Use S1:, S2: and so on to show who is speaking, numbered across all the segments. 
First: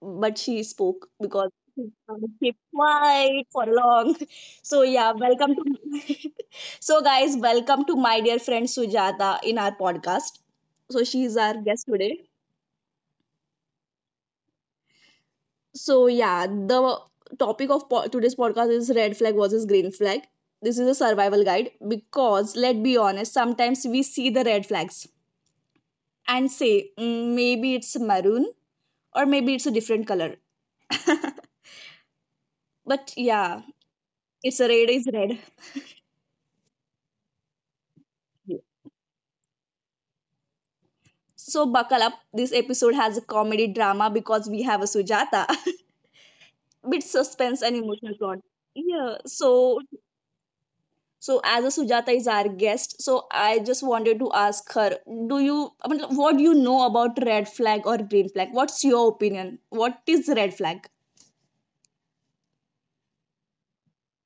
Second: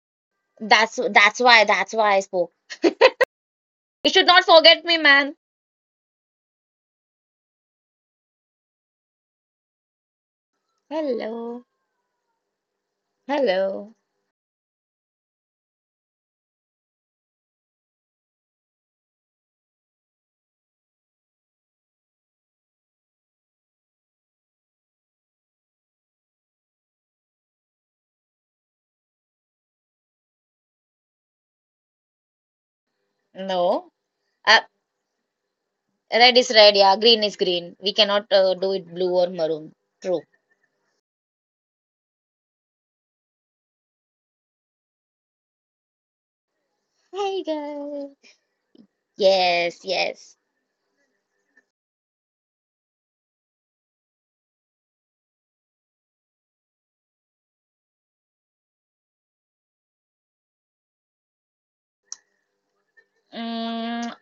S1: but she
S2: That's
S1: spoke
S2: that's
S1: because
S2: why
S1: she
S2: that's why I spoke.
S1: kept quiet for
S2: You
S1: long.
S2: should not
S1: So
S2: forget me,
S1: yeah,
S2: man.
S1: welcome to So guys, welcome to my dear friend Sujata in our podcast. So she is our
S2: Hello.
S1: guest today.
S2: Hello.
S1: So yeah, the topic of today's podcast is red flag versus green flag. This is a survival guide because let's be honest, sometimes we see the red flags and say, "Mm, maybe it's maroon or maybe it's a different color." But yeah,
S2: No.
S1: It's a
S2: Uh,
S1: red is red.
S2: Red is red, yeah. Green is green. We cannot do it blue or maroon. True.
S1: So buckle up. This episode has a comedy drama because we have a Sujata. Bit
S2: Hey
S1: suspense and emotional
S2: girl.
S1: plot. Yeah. So
S2: Yes, yes.
S1: so as a Sujata is our guest, so I just wanted to ask her, do you I mean, what do you know about red flag or green flag? What's your opinion? What is red flag?
S2: Mm,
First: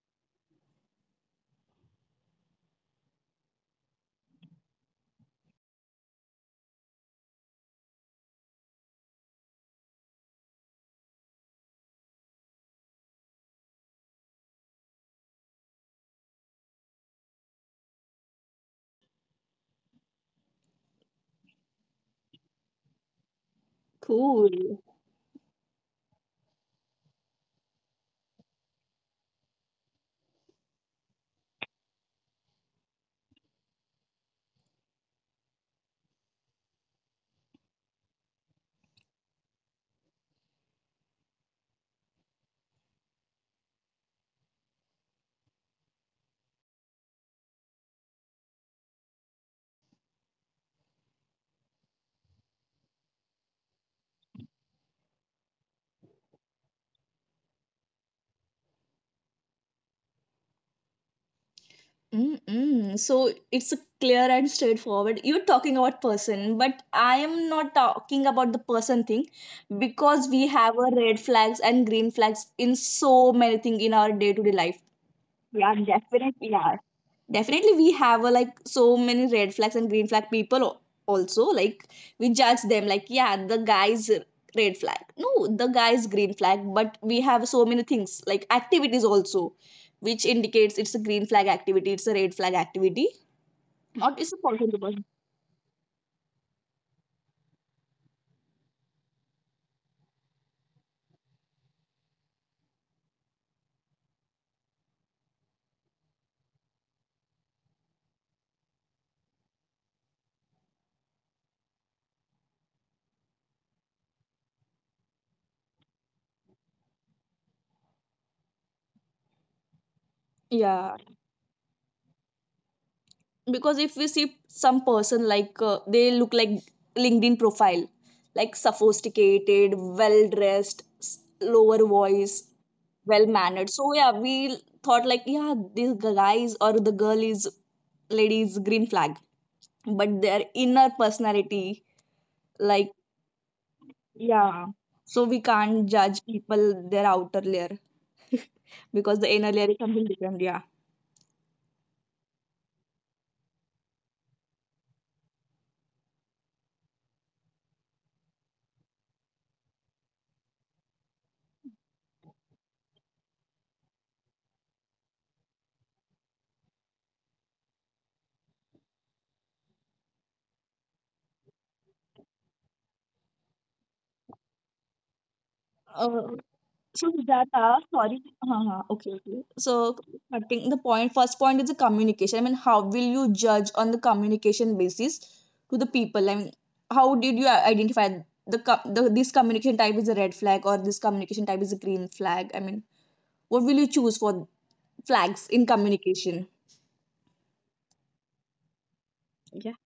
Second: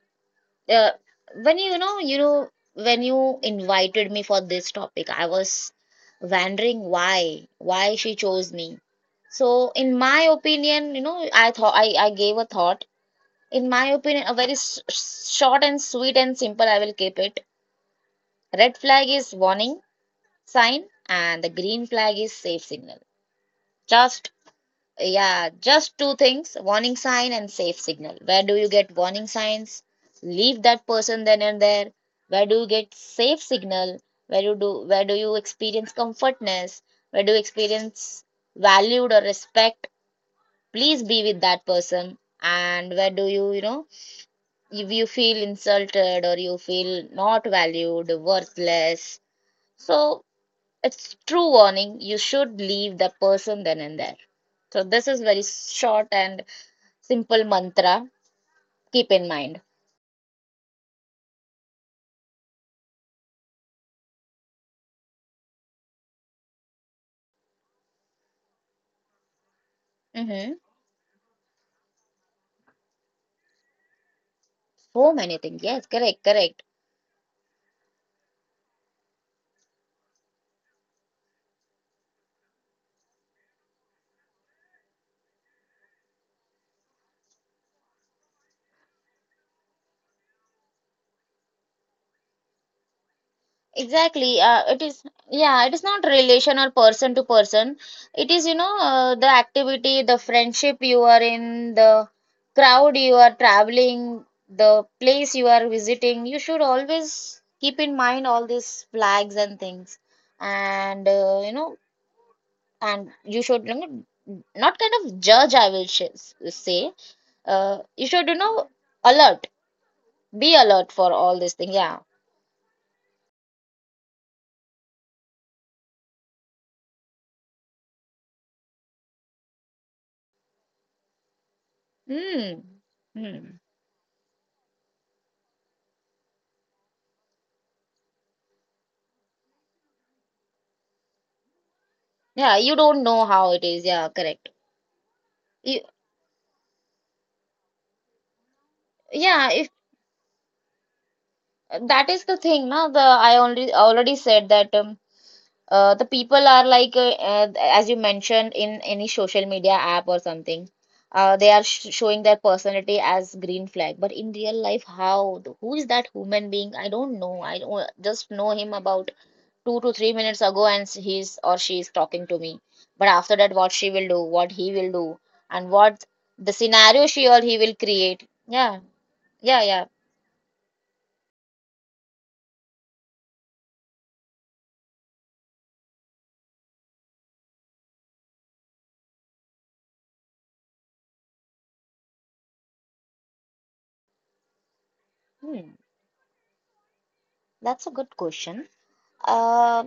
S2: uh, when when you invited me for this topic, I was wondering why she chose me. So, in my opinion, you know, I thought I gave a thought. In my opinion, a very short and sweet and simple, I will keep it. Red flag is warning sign, and the green flag is safe signal. Just,
S1: Cool.
S2: yeah, just two things, warning sign and safe signal. Where do you get warning signs? Leave that person then and there. Where do you get safe signal? Where do you experience comfortness? Where do you experience valued or respect? Please be with that person. And where do you, you know, if you feel insulted or you feel not valued, worthless. So it's true warning. You should leave the person then and there. So this is very short and simple mantra. Keep in mind.
S1: Mm-mm. So it's a clear and straightforward. You're talking about person, but I am not talking about the person thing because
S2: Mm-hmm.
S1: we have a red flags and green flags in so many things in our day-to-day life.
S2: So many things. Yes,
S1: Yeah,
S2: correct, correct.
S1: definitely. Yeah, definitely we have a, like so many red flags and green flag people also like we judge them like, yeah, the guy's red flag, no, the guy's green flag, but we have so many things like activities also, which indicates it's a green flag activity, it's a red flag activity, not
S2: Exactly.
S1: it's a person to person.
S2: Yeah, it is not relation or person to person. It is, you know, the activity, the friendship you are in, the crowd you are traveling, the place you are visiting. You should always keep in mind all these flags and things. And, you know, and you should, you know, not kind of judge, I will sh say. You should, you know, alert, be alert
S1: Yeah,
S2: for all these things. Yeah.
S1: because if we see some person like, they look like LinkedIn profile, like sophisticated, well dressed, lower voice,
S2: Hmm.
S1: well
S2: Hmm.
S1: mannered, so yeah, we thought like, yeah, this guy is or the girl is lady is green flag, but their inner personality,
S2: Yeah, you
S1: like,
S2: don't know how it is. Yeah, correct.
S1: yeah, so we
S2: You,
S1: can't judge people their outer layer. Because the
S2: yeah,
S1: inner
S2: if
S1: layer is something different. Yeah.
S2: that is the thing, now the I only already said that the people are like as you mentioned in any social media app or something, they are sh showing their personality as green flag. But in real life, how? Who is that human being? I don't know. I don't, Just know him about 2 to 3 minutes ago and he's or she is talking to me. But after that, what she will do, what he will do, and what
S1: uh,
S2: the scenario
S1: So
S2: she
S1: with
S2: or he will
S1: sorry.
S2: create.
S1: Uh-huh,
S2: Yeah,
S1: uh-huh. Okay, okay.
S2: yeah, yeah.
S1: So I think the point, first point is the communication. I mean, how will you judge on the communication basis to the people? I mean, how did you identify the this communication type is a red flag or this communication type is a green flag? I mean, what will you choose for flags in
S2: Hmm,
S1: communication?
S2: that's a good question.
S1: Yeah.
S2: Uh,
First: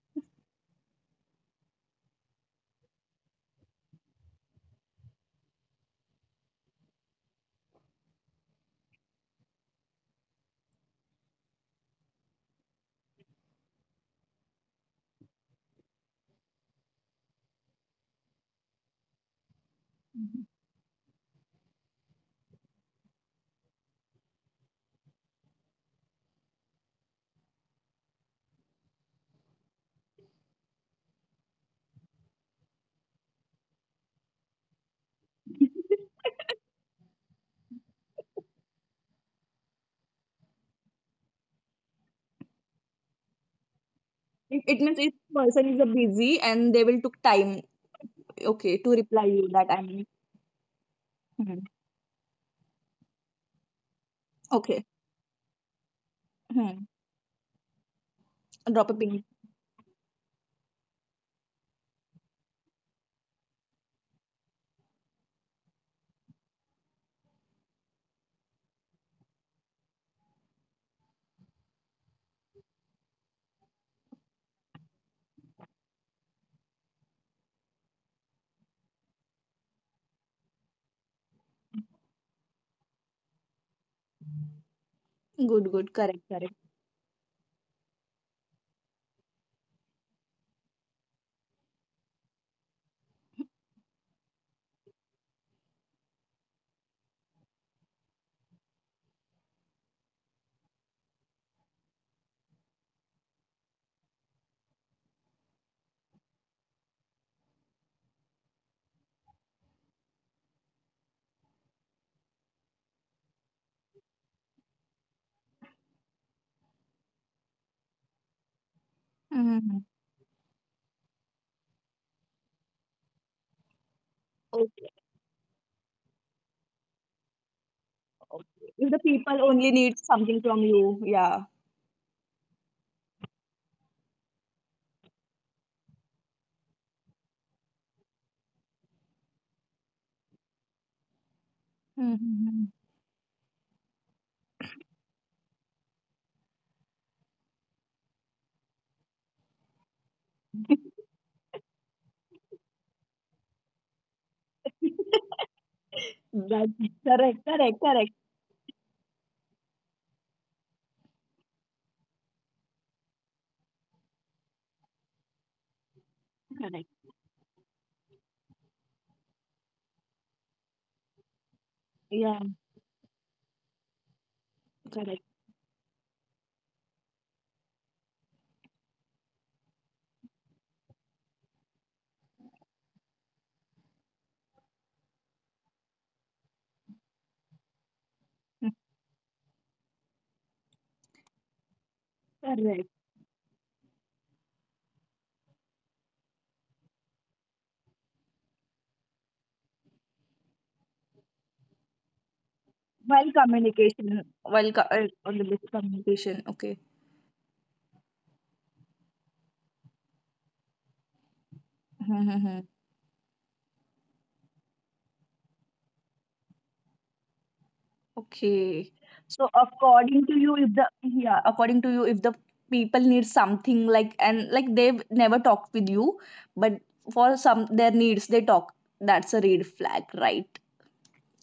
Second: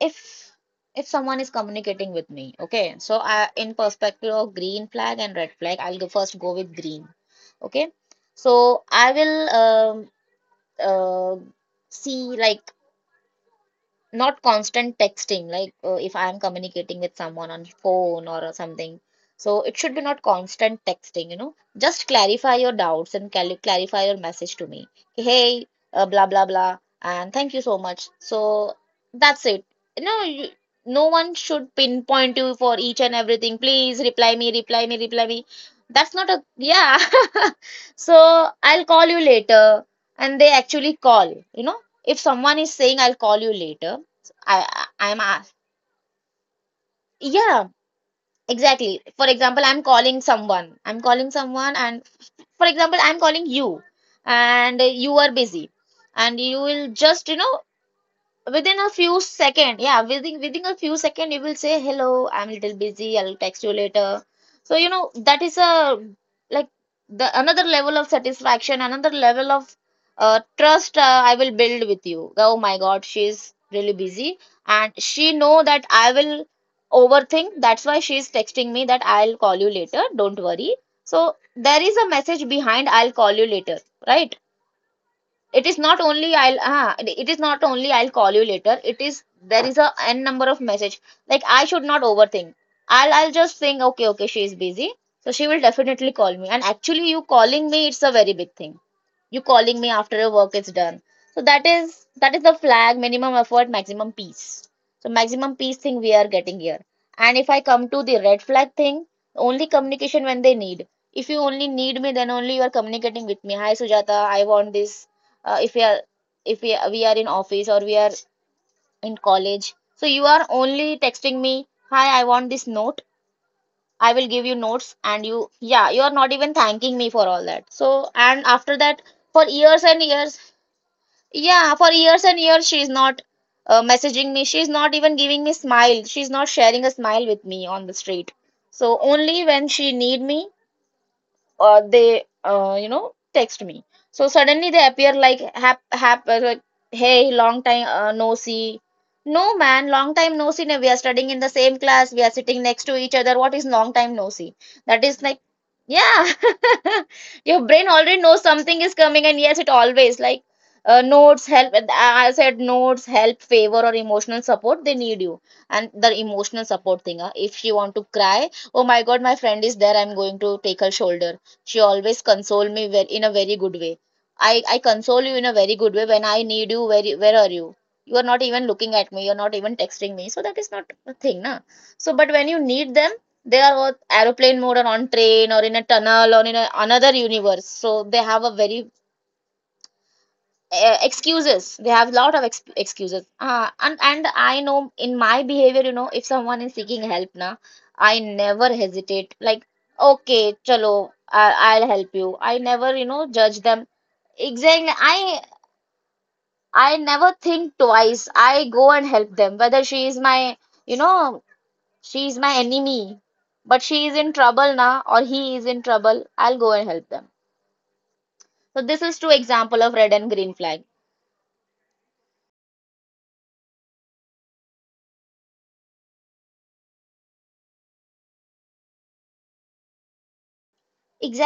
S2: if someone is communicating with me, okay. So I, in perspective of green flag and red flag, I'll go with green. Okay. So I will uh, see like not constant texting like if I am communicating with someone on phone or something, so it should be not constant texting, you know, just clarify your doubts and clarify your message to me. Hey, blah blah blah and thank you so much, so that's it. you know you, no one should pinpoint you for each and everything. Please reply me, reply me, reply me. That's not a, yeah. So I'll call you later and they actually call, you know, if someone is saying I'll call you later.
S1: It
S2: I
S1: means if
S2: I'm asked.
S1: person is a busy and they will took time,
S2: Yeah,
S1: okay, to
S2: exactly.
S1: reply
S2: For
S1: you
S2: example,
S1: that, I mean,
S2: I'm calling
S1: hmm,
S2: someone, and for example, I'm calling you, and
S1: okay,
S2: you are busy, and you
S1: hmm,
S2: will just you know. Within a
S1: drop a
S2: few
S1: ping.
S2: second, Yeah, within a few second, you will say, "Hello, I'm a little busy. I'll text you later." So you know that is a like the another level of satisfaction, another level of trust I will build with you. Oh my God, she's really busy, and she know that I will overthink. That's why she's texting me that I'll call you later. Don't worry. So there is a message behind. I'll call you later, right? It is
S1: Good,
S2: not
S1: good. Correct,
S2: only
S1: correct.
S2: it is not only I'll call you later. It is there is a n number of message. Like I should not overthink. I'll just think okay, okay, she is busy, so she will definitely call me. And actually you calling me, it's a very big thing. You calling me after your work is done, so that is the flag. Minimum effort, maximum peace. So maximum peace thing we are getting here. And if I come to the red flag thing, only communication when they need. If you only need me, then only you are communicating with me. Hi Sujata, I want this. uh, if we are if we are in office or we are in college,
S1: Mm-hmm.
S2: so you are only texting me. Hi, I want this note. I will give you notes,
S1: Okay,
S2: and you, yeah, you are not even thanking me for all that. So and after
S1: okay.
S2: that,
S1: If the
S2: for
S1: people
S2: years
S1: only
S2: and
S1: need
S2: years.
S1: something from you, yeah.
S2: Yeah, for years and years, she's not messaging me. She's not even giving me smile. She's not sharing a smile with me on the street. So only when she need me, or they
S1: Mm-hmm.
S2: you know text me, so suddenly they appear like hap, hap like hey, long time no see. No man, long time no see. We are studying in the same class, we are sitting next to each other. What is long time no see? That is like, yeah.
S1: That's
S2: Your
S1: correct,
S2: brain
S1: correct,
S2: already
S1: correct,
S2: knows something is coming, and yes, it always like notes help. I said notes help, favor, or emotional support, they need you. And the emotional support
S1: correct.
S2: thing, if she want to cry, oh my God, my friend is there, I'm going to take her shoulder. She always
S1: Yeah,
S2: console me in a very good way. I console you
S1: correct,
S2: in a very good way when I need you. Where are you? You are not even looking at me. You're not even texting me. So that is not a thing, na. So but when you need them, they are on aeroplane mode or on train or in a tunnel or in another universe. So they have a very excuses they have a lot of
S1: correct.
S2: excuses. And I know in my behavior, you know, if someone is seeking help na, I never hesitate. Like okay, chalo, I'll help you. I never you know
S1: While
S2: judge them.
S1: communication,
S2: Exactly,
S1: on the best communication, okay.
S2: I never think twice. I go and help them, whether she is my, you know, she is my enemy, but she is in trouble na, or he is in trouble, I'll go and help them. So this
S1: Okay.
S2: is two
S1: So
S2: example of red and
S1: according to
S2: green
S1: you, if
S2: flag.
S1: the yeah, according to you, if the people need something like, and like they've never talked with you, but for some their needs they talk. That's a red flag, right?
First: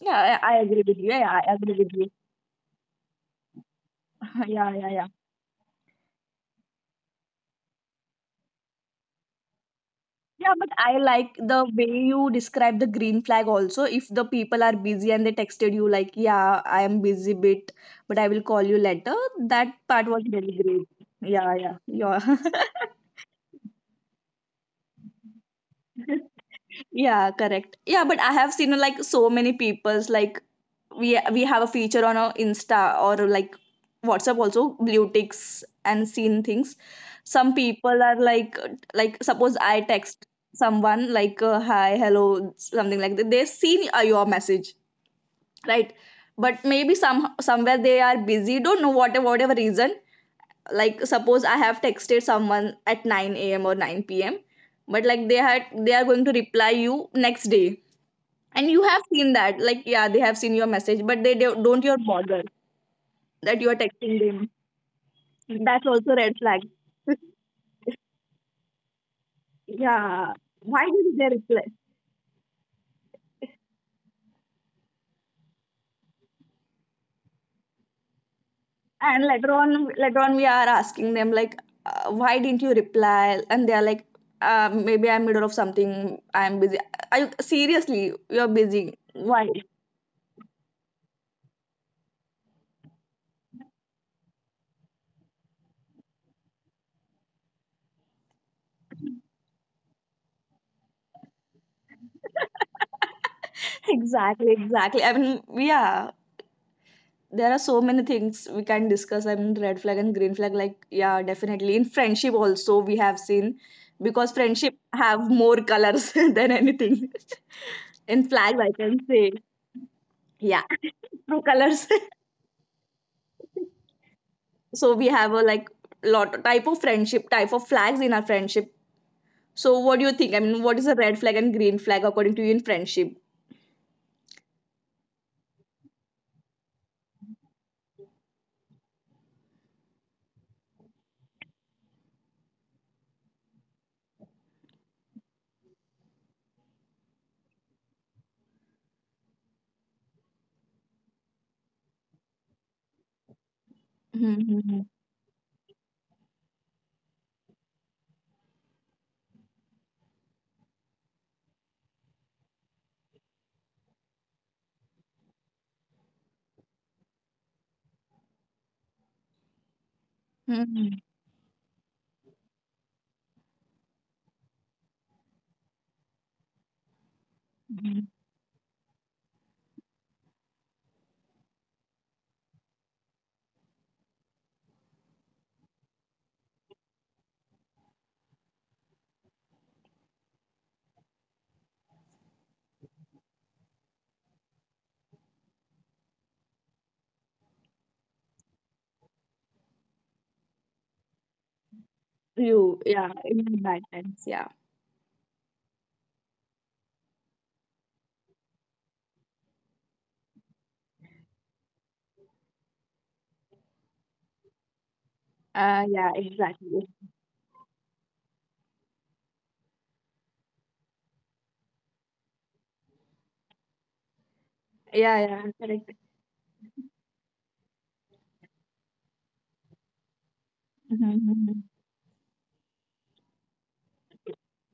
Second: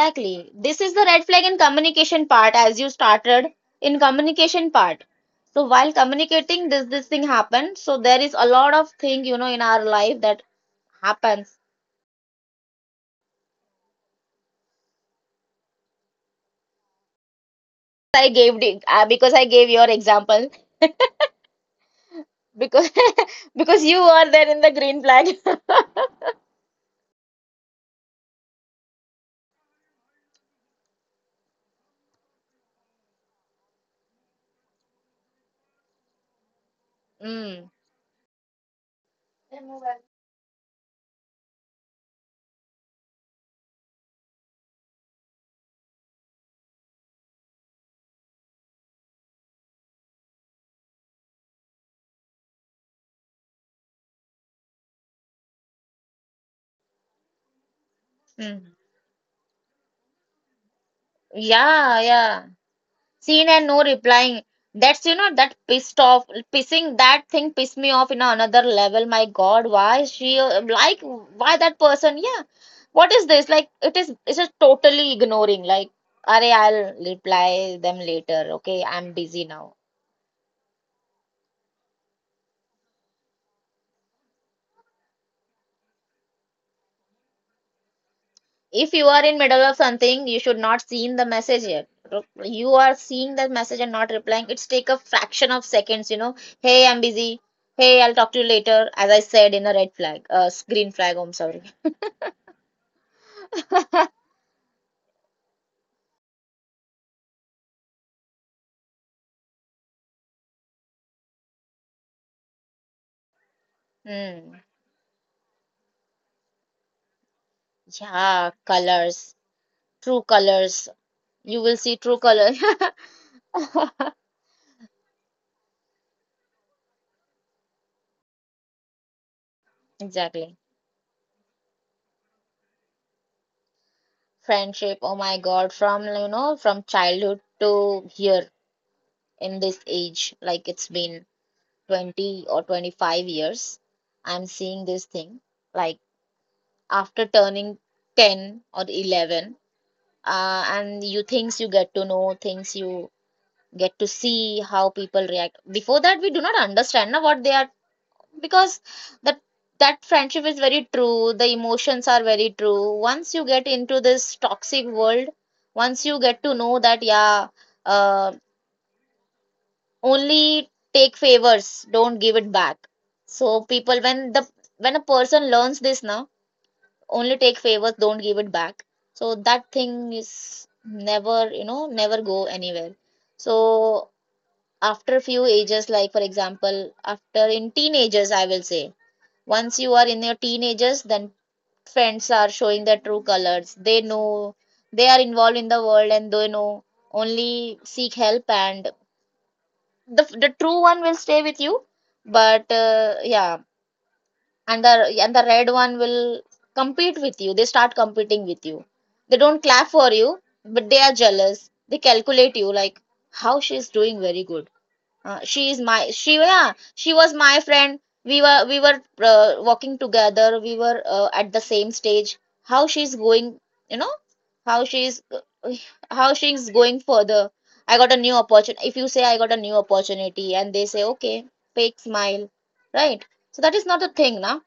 S1: Yeah, I
S2: This
S1: agree
S2: is
S1: with
S2: the
S1: you.
S2: red
S1: Yeah,
S2: flag
S1: I
S2: in
S1: agree with you.
S2: communication part as you started, in communication
S1: Yeah, yeah,
S2: part.
S1: yeah.
S2: So while communicating, this thing happened. So there is a lot of thing, you know, in our life that
S1: Yeah, but I like
S2: happens.
S1: the way you describe the green flag also. If the people are busy and they texted you like, yeah, I am busy bit, but I will call you later.
S2: Because I gave
S1: That
S2: your
S1: part was
S2: example,
S1: really great. Yeah, yeah. Yeah.
S2: because because you are there in the green flag.
S1: Yeah, correct. Yeah, but I have seen like so many people's like we have a feature on our Insta or like WhatsApp also, blue ticks and seen things. Some
S2: Mm.
S1: people are like, suppose I text someone like, hi, hello, something like that. They seen your message, right? But maybe some somewhere they are busy, don't know what, whatever reason, like suppose I have texted someone at 9 a.m or 9 p.m, but like they are going to reply you next day, and
S2: Mm.
S1: you have seen that like, yeah, they have seen your message, but they don't your
S2: Yeah,
S1: bother
S2: yeah. Seen
S1: that
S2: and
S1: you are
S2: no
S1: texting
S2: replying.
S1: them.
S2: That's you know that
S1: That's
S2: pissed
S1: also
S2: off.
S1: red flag.
S2: Pissing That thing pissed me off in another level. My God, why is
S1: Yeah,
S2: she
S1: why
S2: like
S1: didn't they
S2: why
S1: reply?
S2: that person? Yeah, what is this? Like it's just totally ignoring. Like, arey, I'll reply them later. Okay, I'm
S1: And
S2: busy
S1: later
S2: now.
S1: on later on we are asking them like, why didn't you reply? And they are like, maybe I'm middle of something, I'm busy. Are you seriously, you're busy,
S2: If you are in
S1: why?
S2: middle of something, you should not seen the message yet. You are seeing the message and not replying. It's take a fraction of seconds. You know, hey, I'm busy. Hey, I'll talk to you later. As I said in a red flag, green flag. I'm sorry.
S1: Exactly, I mean. Yeah, there are so many things we can discuss, I mean, red flag and green flag. Like, yeah, definitely in friendship also we have seen, because
S2: Hmm.
S1: friendship have more colors than anything in flags,
S2: Yeah,
S1: I can say.
S2: colors, true
S1: Yeah,
S2: colors.
S1: true
S2: You will
S1: colors.
S2: see true color.
S1: So we have a like lot type of friendship, type of flags in our friendship. So what do you think? I mean,
S2: Exactly.
S1: what is a red flag and green flag according to you in friendship?
S2: Friendship, oh my God, from you know, from childhood to here in this age, like it's been 20 or 25 years, I'm seeing this thing. Like after turning 10 or 11, and you things you get to know, things you get to
S1: Hmm, hmm,
S2: see
S1: hmm.
S2: how people react. Before that, we do not understand na, what they are, because that that friendship is very true, the emotions are very true. Once you get into this toxic world, once you get to know that, yeah, uh,
S1: Hmm,
S2: only
S1: hmm,
S2: take favors, don't give it back. So people when the, when a person learns this now, only take favors
S1: hmm.
S2: don't give it back. So that thing is never you know never go anywhere. So after few ages, like for example, after in teenagers I will say, once you are in your teenagers, then friends are showing their true colors. They know they are involved in the world and they know only seek help, and the true one will stay with you, but
S1: You, yeah, in
S2: yeah,
S1: bad times, yeah.
S2: and the, and the red one will compete with you. They start competing with you. They don't clap for you, but they are jealous. They calculate you like how she is doing very good. She is
S1: Yeah,
S2: my she Yeah,
S1: exactly.
S2: she was my friend. We were walking together. We were at the same stage. How she's going, you know, how
S1: Yeah,
S2: she's
S1: yeah, correct.
S2: how she's going further. I got a new opportunity. If you say I got a new opportunity, and they say
S1: Mhm,
S2: okay,
S1: mhm.
S2: fake smile, right? So that is not the thing, now.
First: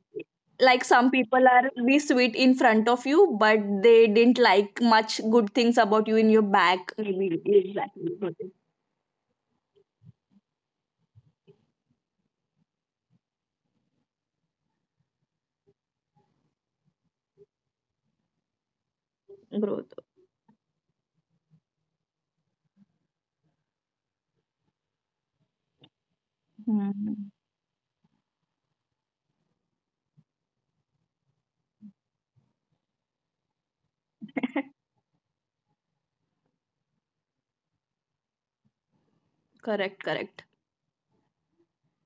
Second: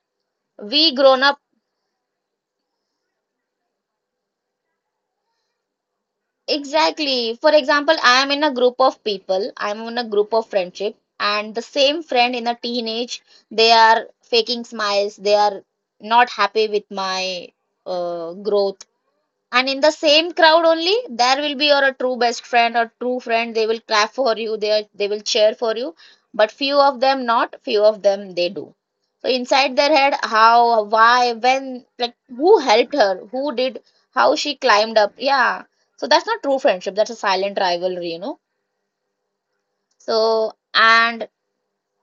S1: Like
S2: We
S1: some
S2: grown up.
S1: people are be sweet in front of you, but they didn't like much good things about you in your back.
S2: Exactly.
S1: Maybe
S2: For example,
S1: exactly
S2: I am
S1: growth.
S2: in a group of people, I'm in a group of friendship, and the same friend in a teenage, they are faking smiles, they are not happy with my growth, and in the
S1: Growth.
S2: same crowd only, there will be your true best friend or true friend. They will clap for you. They will cheer for you. But few of them
S1: Mhm.
S2: not, few of them they do. So inside their head, how, why, when, like who helped her, who did, how she climbed up. Yeah. So that's not true friendship. That's a silent rivalry, you know.
S1: Correct, correct.
S2: So and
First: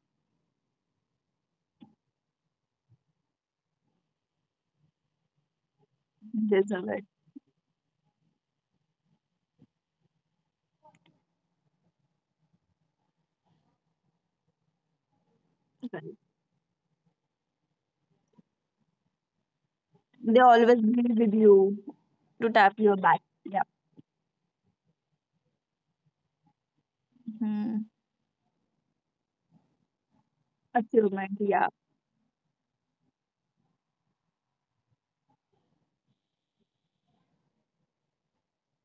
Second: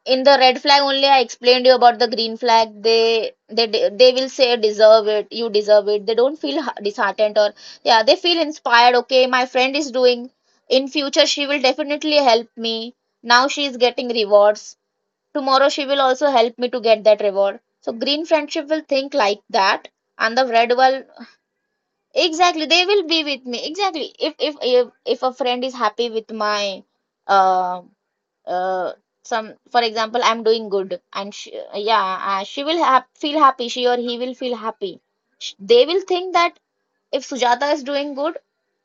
S2: in the red flag only I explained you about the green flag. They they will say deserve it. You deserve it. They don't feel
S1: Yes, correct.
S2: disheartened or yeah, they feel inspired. Okay, my friend is doing. In future, she will definitely help me. Now she is getting rewards. Tomorrow she will
S1: Correct.
S2: also help me to get that reward. So green friendship will think like that, and
S1: They
S2: the red
S1: always
S2: one,
S1: be with you to
S2: exactly,
S1: tap
S2: they
S1: your
S2: will
S1: back.
S2: be with
S1: Yeah.
S2: me. Exactly. If if a friend is happy with my uh
S1: Mhm.
S2: uh, some, for example, I'm doing good
S1: Achievement.
S2: and she,
S1: Yeah.
S2: she will ha feel happy, she or he will feel happy. They will think that if Sujata is doing good,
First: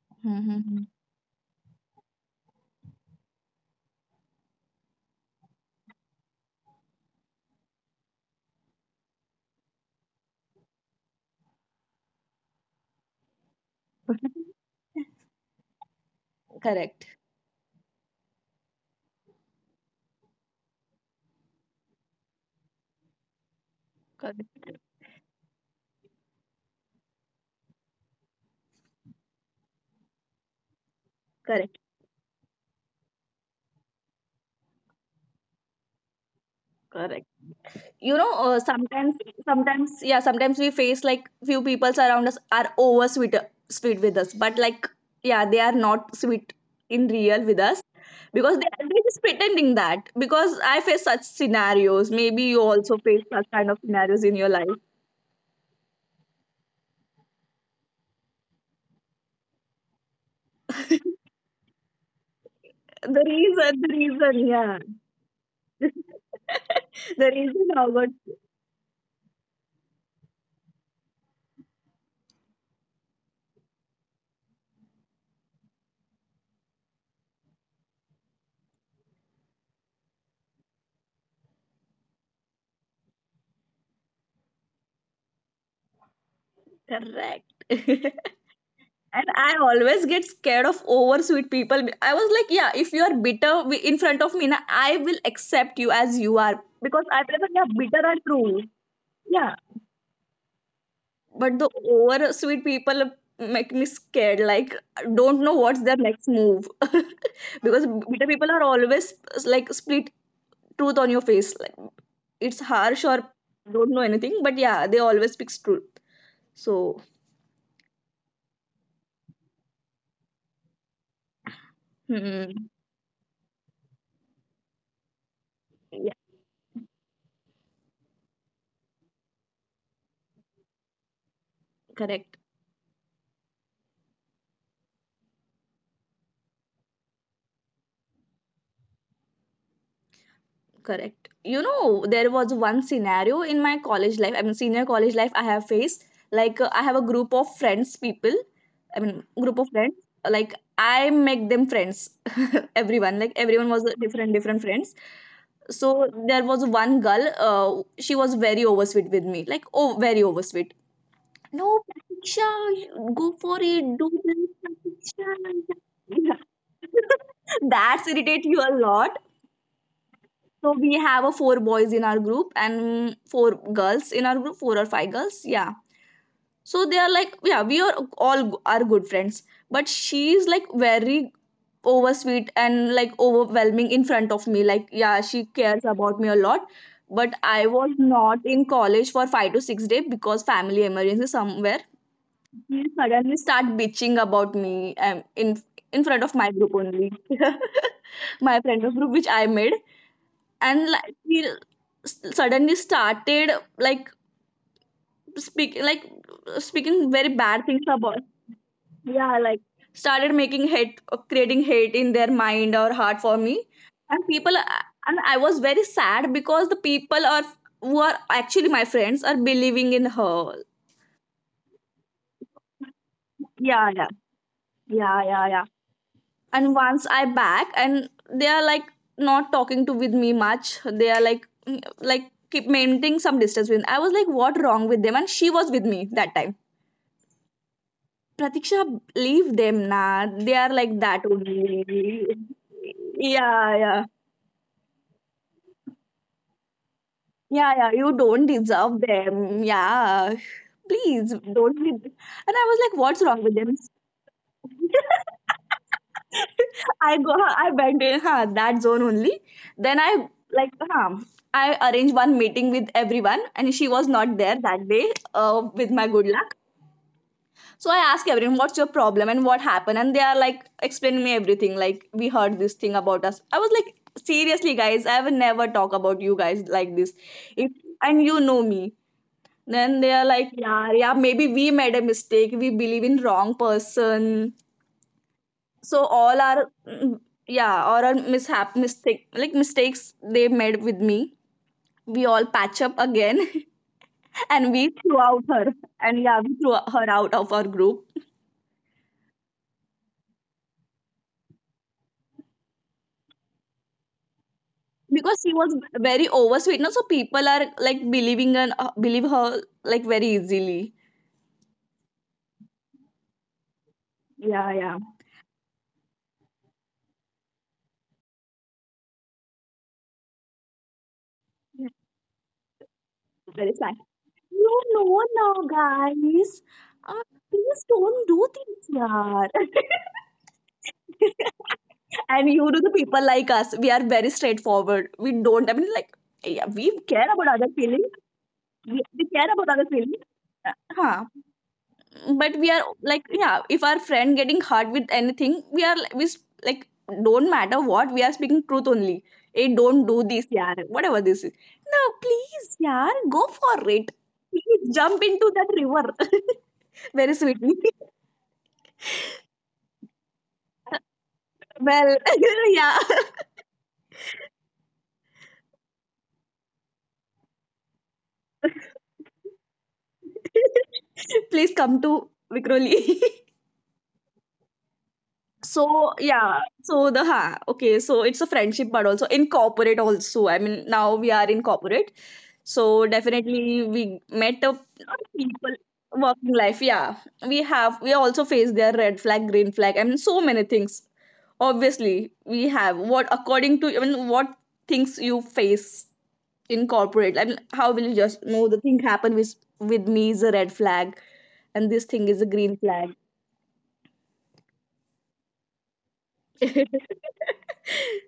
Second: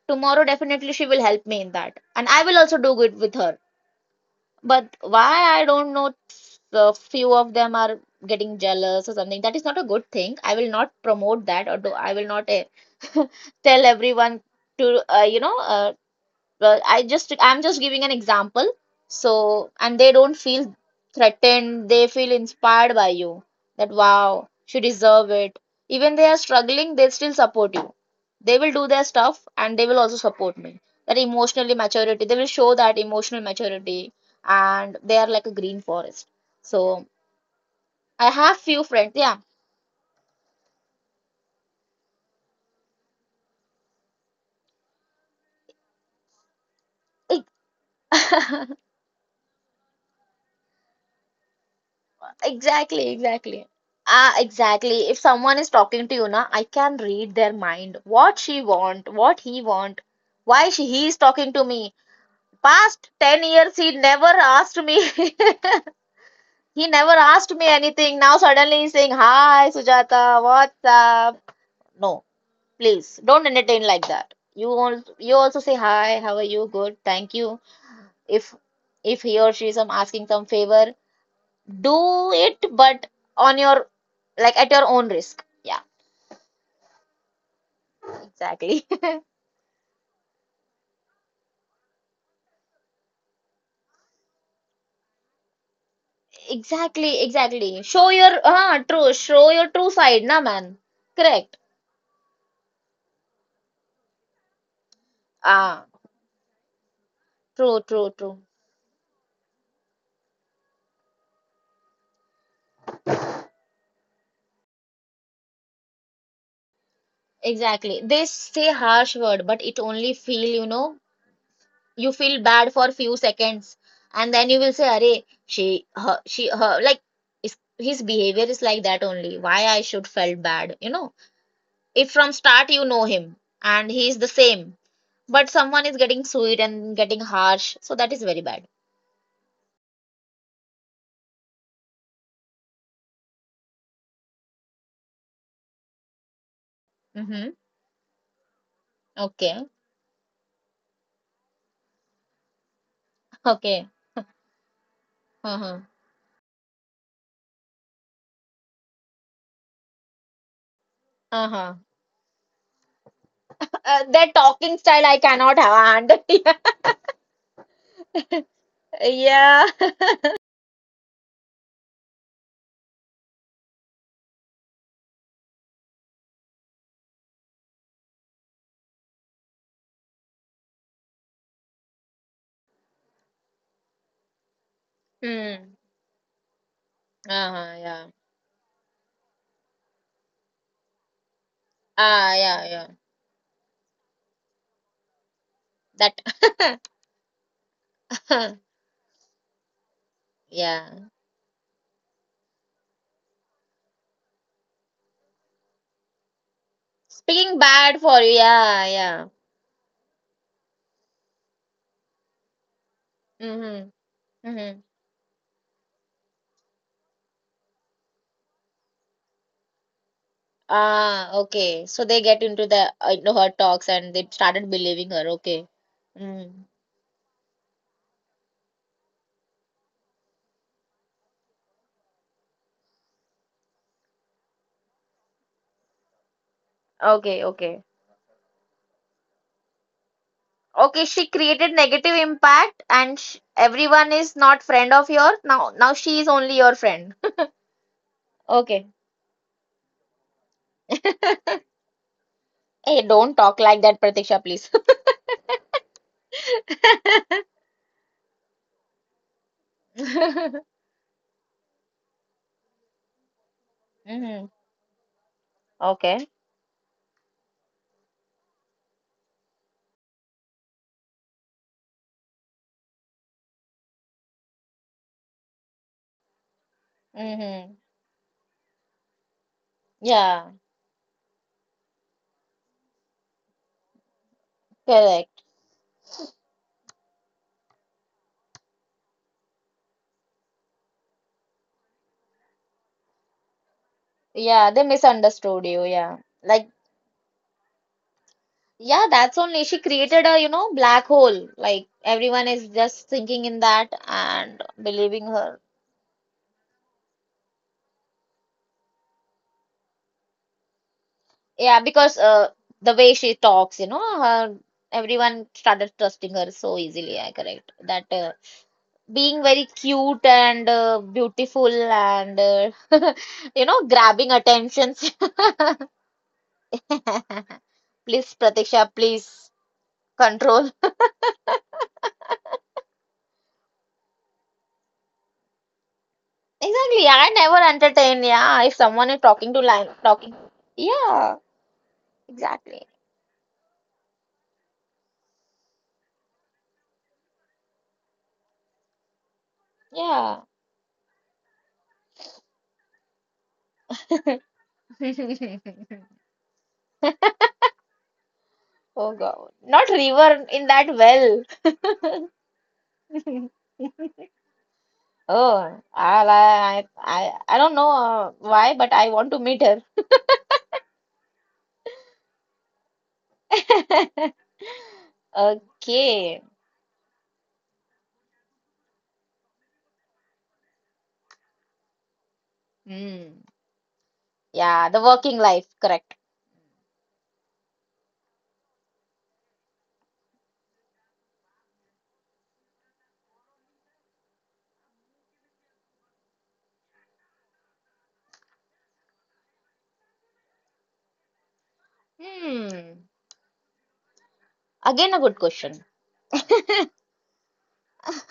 S2: tomorrow
S1: Mhm.
S2: definitely she will help me in that, and I will also do good with her. But why, I don't know, the few of them are getting jealous or something. That is not a good thing. I will not promote that or do, I will not tell everyone to well,
S1: Correct.
S2: I'm just giving an example. So and they don't feel threatened, they feel inspired by you. That wow,
S1: Correct.
S2: she deserve it. Even they are struggling, they still support you. They will do their stuff and they will also support me. That emotionally
S1: Correct.
S2: maturity, they will show that emotional maturity. And they are like a green forest. So
S1: Correct. you
S2: I
S1: know
S2: have
S1: uh,
S2: few friends,
S1: sometimes,
S2: yeah.
S1: yeah, sometimes we face like few peoples around us are over sweet with us, but like, yeah, they are not sweet in real with us, because they, they're just pretending that, because I face such scenarios, maybe you also
S2: Exactly,
S1: face such
S2: exactly.
S1: kind of scenarios in
S2: Ah,
S1: your life.
S2: exactly. If someone is talking to you now, I can read their mind. What she want, what he want, why she he is talking to me. Past
S1: the
S2: 10 years
S1: reason the
S2: he never
S1: reason
S2: asked
S1: yeah.
S2: me. He never
S1: The
S2: asked me
S1: reason, how about?
S2: anything. Now suddenly he's saying, Hi, Sujata, what's up? No, please don't entertain like that. You also say hi, how are you? Good, thank you. If if he or she is asking some favor, do it, but on your, like, at your own risk. Yeah,
S1: Correct.
S2: exactly.
S1: And I always get scared of oversweet people. I was like, yeah, if you are bitter in front of me, na, I will accept you as you are, because
S2: Exactly,
S1: I prefer, yeah,
S2: exactly,
S1: bitter
S2: show
S1: and
S2: your
S1: true.
S2: true, show
S1: Yeah,
S2: your true side na man. Correct.
S1: but the oversweet people make me scared. Like, don't know what's
S2: Ah,
S1: their next move.
S2: true,
S1: Because
S2: true,
S1: bitter
S2: true.
S1: people are always like split truth on your face. Like, it's harsh or don't know anything, but yeah, they always speak truth. So,
S2: Exactly, they say harsh word, but it only feel, you know, you feel
S1: hmm,
S2: bad for few seconds, and then you will say, Arey, she
S1: yeah,
S2: her she her like is his behavior is like that only, why I should felt bad, you know? If from
S1: correct.
S2: start you know him, and he is the same. But someone is getting sweet and getting harsh, so that is very bad.
S1: Correct. You know, there was one scenario in my college life, I mean, senior college life, I have faced. Like, I have a group of
S2: Mm-hmm.
S1: friends, people, I mean, group
S2: Okay.
S1: of friends. Like, I make them friends, everyone. Like, everyone was
S2: Okay.
S1: a different, different friends.
S2: Uh-huh.
S1: So, there was one girl, she was very oversweet with me. Like, oh, very oversweet.
S2: Uh-huh.
S1: No, Pratiksha, go for it, do
S2: Their talking style
S1: this,
S2: I cannot have
S1: Pratiksha.
S2: yeah.
S1: That's irritate you a lot.
S2: Yeah.
S1: So we have a four boys in our group and four girls in our group, four or five girls. Yeah. So they are like, yeah, we are all are good friends. But she is like very oversweet and like overwhelming in front of me. Like, yeah, she
S2: Hmm.
S1: cares about me a lot. But I
S2: Uh-huh.
S1: was
S2: Yeah.
S1: not in college for 5 to 6 days because family emergency somewhere.
S2: Ah, yeah,
S1: She
S2: yeah.
S1: suddenly start bitching about me, in
S2: That
S1: front of my group only. My friend of group which I made, and
S2: yeah.
S1: like suddenly started like speak like speaking very
S2: Speaking
S1: bad things
S2: bad
S1: about.
S2: for you, yeah, yeah.
S1: Yeah, like started making hate creating hate in their mind or heart for me
S2: Mm-hmm.
S1: and people,
S2: Mm-hmm.
S1: and I was very sad because the people are who are actually my friends are believing in her.
S2: Ah, okay. So they get into the into her talks
S1: Yeah, yeah,
S2: and they started believing
S1: yeah,
S2: her.
S1: yeah, yeah.
S2: Okay. Mm.
S1: And once I back, and they are like not talking to with me much, they are like, like keep maintaining some distance with. I was like, what wrong with them? And she was with me that time.
S2: Okay, okay.
S1: Pratiksha, leave them, nah, they are like
S2: Okay,
S1: that
S2: she created negative
S1: only.
S2: impact, and sh
S1: Yeah, yeah,
S2: everyone is not friend of yours. Now, now she is only your friend.
S1: yeah, yeah, you don't
S2: Okay.
S1: deserve them, yeah. Please don't leave. And I was like,
S2: Hey,
S1: what's
S2: don't
S1: wrong with
S2: talk
S1: them?
S2: like that, Pratiksha, please.
S1: I went in, that zone only. Then I like, huh, I arranged one meeting with everyone, and she was not
S2: Hmm.
S1: there that day, with my
S2: Okay.
S1: good luck. So I asked everyone, what's your problem and what happened? And they are like explaining me everything. Like, we heard this thing about us. I was like, seriously, guys, I will never talk about you guys like this. If,
S2: Hmm.
S1: and you know me. Then they are like,
S2: Yeah,
S1: yeah, yeah, maybe we made a mistake. We believe in wrong person.
S2: correct.
S1: So all our yeah, all our mishap mistake like mistakes they made with me, we all patch up again.
S2: Yeah,
S1: And
S2: they
S1: we threw out
S2: misunderstood
S1: her.
S2: you. Yeah.
S1: And yeah, we
S2: Like,
S1: threw her out of our group,
S2: yeah, that's only she created a, you know, black hole. Like, everyone is just thinking in that and believing
S1: because she
S2: her.
S1: was very oversweet, now so people are like believing and, believe her like very easily.
S2: Yeah, because the way she talks, you know, her
S1: Yeah, yeah.
S2: everyone started trusting her so easily. Yeah, correct. That being very cute and beautiful and you
S1: Very
S2: know,
S1: sad.
S2: grabbing
S1: You
S2: attentions.
S1: know now, guys. Uh, please don't
S2: Please,
S1: do this,
S2: Pratiksha,
S1: yaar.
S2: please control.
S1: And you know the people like us, we are very straightforward. We don't, I mean, like, yeah, we
S2: Exactly. Yeah,
S1: care
S2: I
S1: about
S2: never
S1: other feelings.
S2: entertain. Yeah, if
S1: We,
S2: someone is
S1: we care
S2: talking to
S1: about other
S2: line
S1: feelings.
S2: talking.
S1: Huh
S2: Yeah,
S1: but we are
S2: exactly.
S1: like, yeah, if our friend getting hurt with anything we are like- we s- like don't matter what we are speaking truth only. Hey, don't do
S2: Yeah.
S1: this, yaar, whatever this is. No, please, yaar, go for it. Please jump into that river. Very sweetly.
S2: Oh God, not river in that well.
S1: Well, yeah.
S2: Oh, I don't know why, but I want to meet her.
S1: Please come to vikroli. So
S2: Okay.
S1: yeah, so the ha okay, so it's a friendship, but also in corporate also. I mean, now we are in corporate, so
S2: Hmm.
S1: definitely we met up
S2: Yeah, the
S1: lot of
S2: working life,
S1: people,
S2: correct.
S1: working life. Yeah, we also face their red flag, green flag. I mean, so many things. Obviously, we have what according to I mean what things you face in corporate. I mean, how will you just know the thing happened with me is a red flag, and this thing is a green
S2: Hmm.
S1: flag.
S2: Again, a good question.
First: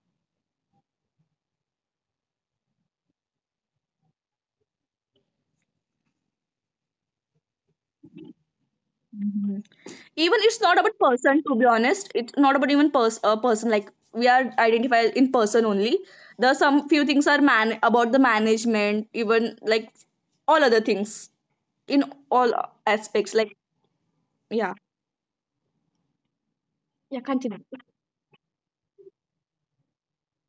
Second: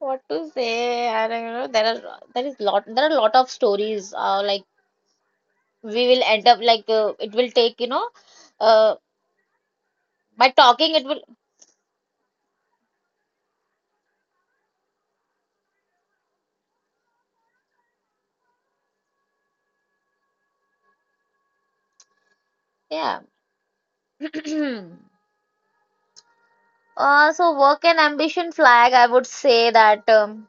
S2: What to say? I don't know. There are lot of stories. Like we will end up like it will take, you know, uh,
S1: Even
S2: by
S1: it's not
S2: talking
S1: about
S2: it will
S1: person, to be honest. It's not about a person, like we are identified in person only. There are some few things are man about the management, even like all other things in all
S2: yeah.
S1: aspects like. Yeah, yeah,
S2: So
S1: continue.
S2: work and ambition flag. I would say that.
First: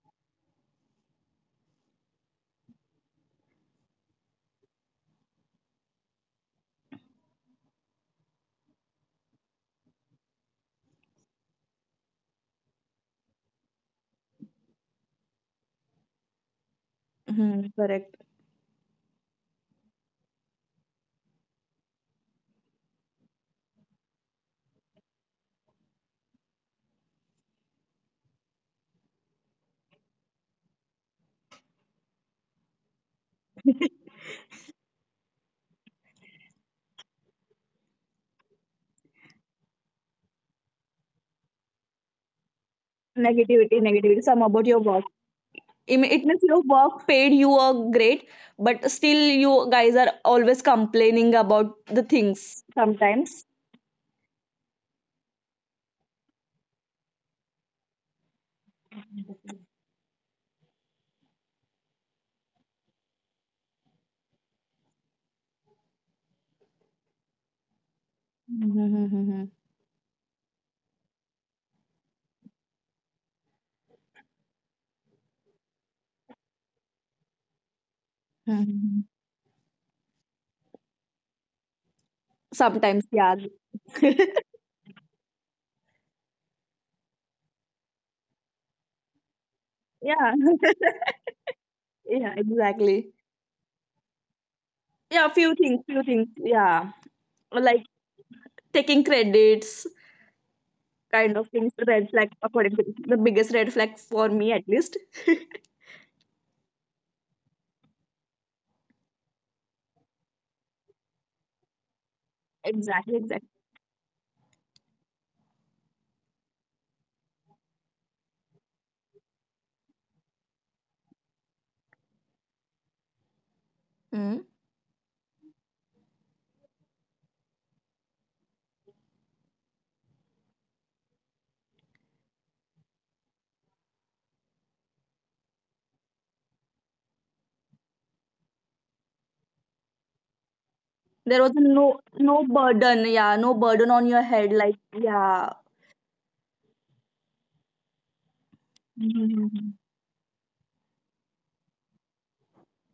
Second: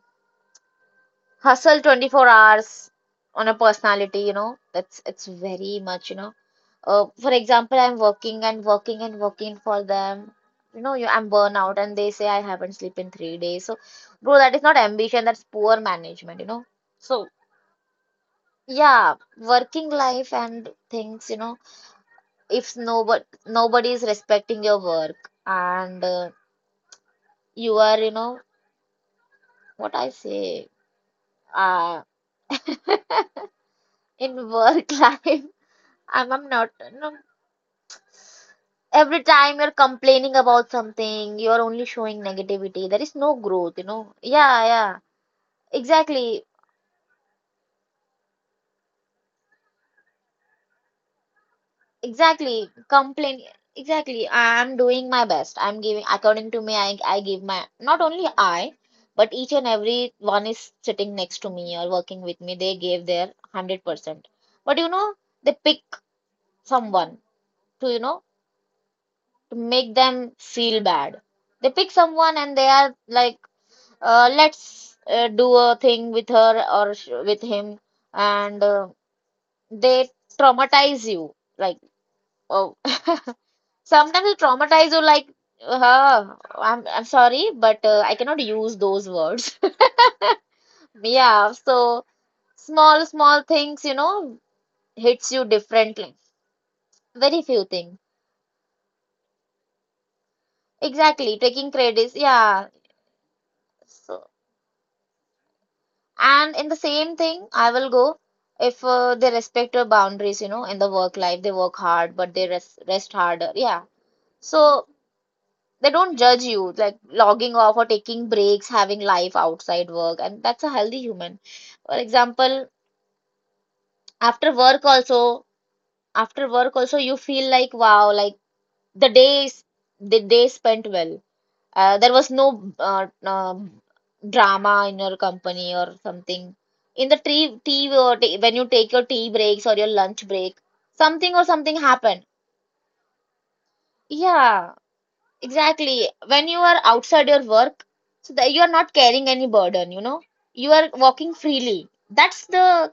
S2: Hustle 24 hours on a personality, you know, that's, it's very much, you know, for example, I'm working and working and working for them, you know you, I'm burnout, and they say I haven't slept in 3 days, so bro, that is not ambition, that's poor management, you know. So
S1: Hmm, correct.
S2: yeah, working life and things, you know, if nobody is respecting your work and you are, you know, what I say uh in work life. I'm not. No. Every time you're complaining about something, you're only showing negativity. There is no growth,
S1: negativity
S2: you know.
S1: negativity some
S2: Yeah,
S1: about your
S2: yeah.
S1: work. I mean, it means
S2: Exactly.
S1: your work paid you a great, but still you guys are always complaining about the things
S2: Exactly. Complain.
S1: sometimes.
S2: Exactly. I'm doing my best. According to me, I give my, not only I, but each and every one is sitting next to me or working with me. They gave their 100%. But you know, they pick someone to, you know,
S1: Mhm, mhm, mhm,
S2: to make them feel bad. They pick someone and they are like, let's do a thing with her or sh with him, and
S1: mhm.
S2: they traumatize you. Like, oh,
S1: Sometimes, yeah.
S2: sometimes they traumatize you. Like, I'm sorry, but I cannot use those words.
S1: Yeah.
S2: Yeah, so
S1: Yeah, exactly.
S2: small things, you know,
S1: Yeah,
S2: hits you
S1: few things, few
S2: differently.
S1: things. Yeah.
S2: Very few
S1: Like
S2: things.
S1: taking credits, kind
S2: Exactly,
S1: of
S2: taking
S1: things. Red
S2: credits.
S1: flag,
S2: Yeah.
S1: according to the biggest red flag for
S2: So.
S1: me, at least.
S2: And in the same thing, I will go if they respect your boundaries, you know, in the work life, they work hard, but they rest, rest
S1: Exactly, exactly.
S2: harder. Yeah. So they don't judge you, like logging off or taking breaks, having life outside work. And that's a healthy human. For example,
S1: Mm.
S2: after work also, after work also, you feel like, wow, like the days, the day spent well. There was no drama in your company or something. In the tea or when you take your tea breaks or your lunch break, something
S1: There
S2: or
S1: was
S2: something
S1: no
S2: happened.
S1: burden, yeah, no burden on your head.
S2: Yeah,
S1: Like, yeah.
S2: exactly. When you are outside your work, so that you are not carrying any burden, you know, you are walking freely. That's the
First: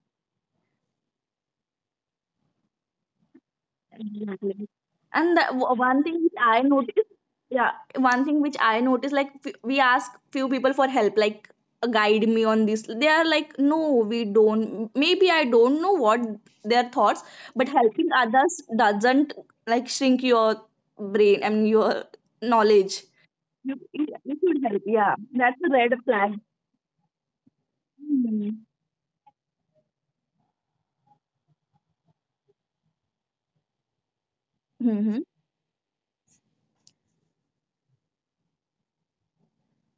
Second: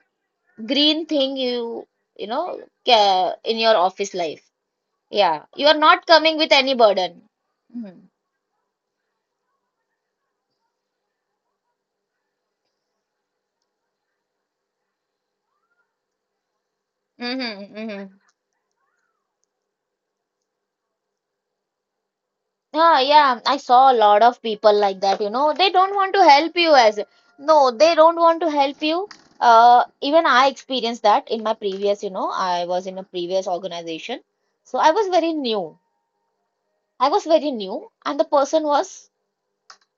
S2: green thing you, you know, in your office life.
S1: Exactly. And the,
S2: Yeah, you are
S1: one
S2: not
S1: thing which
S2: coming with
S1: I
S2: any
S1: noticed,
S2: burden.
S1: yeah,
S2: Mm-hmm.
S1: one thing which I noticed, like we ask few people for help, like, guide me on this." They are like, no, we don't. Maybe I don't know what their thoughts, but
S2: Mm-hmm. Mm-hmm.
S1: helping others doesn't like shrink your brain and your
S2: Yeah,
S1: knowledge.
S2: yeah, I
S1: You,
S2: saw a
S1: you
S2: lot
S1: you
S2: of
S1: should
S2: people
S1: help.
S2: like
S1: Yeah,
S2: that, you know.
S1: that's
S2: They
S1: a red
S2: don't want to
S1: flag.
S2: help you, as no, they don't want to
S1: Mm-hmm.
S2: help you. Even I experienced that in my previous, you know, I was in a previous organization. So I was
S1: Mm-hmm.
S2: very new. I was very new, and the person was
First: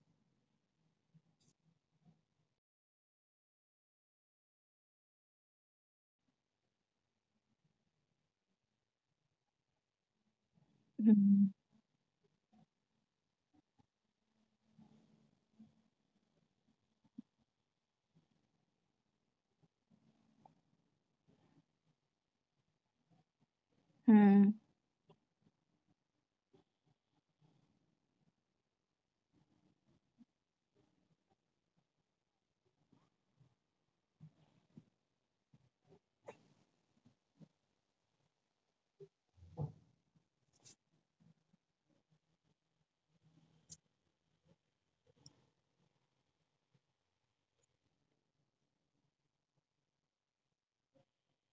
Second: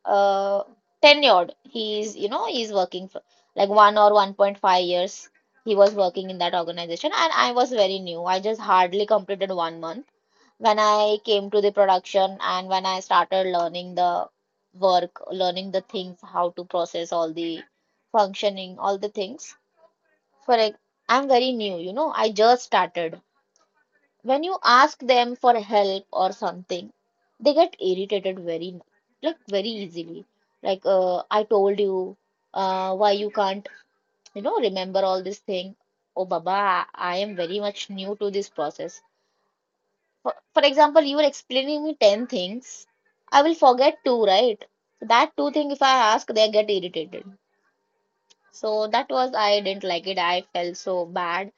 S2: uh tenured. He's, you know, he's working for like one or 1.5 years. He was working in that organization, and I was very new. I just hardly completed 1 month when I
S1: Mm-hmm.
S2: came to the production and when I started learning the work, learning the things, how to process all the functioning, all the things. For ex- I'm very new, you know, I just started. When
S1: Hmm.
S2: you ask them for help or something, they get irritated very, like very easily. Like, I told you, why you can't, you know, remember all this thing. Oh, Baba, I am very much new to this process. For example, you are explaining me 10 things. I will forget two, right? That two thing, if I ask, they get irritated. So that was, I didn't like it. I felt so bad.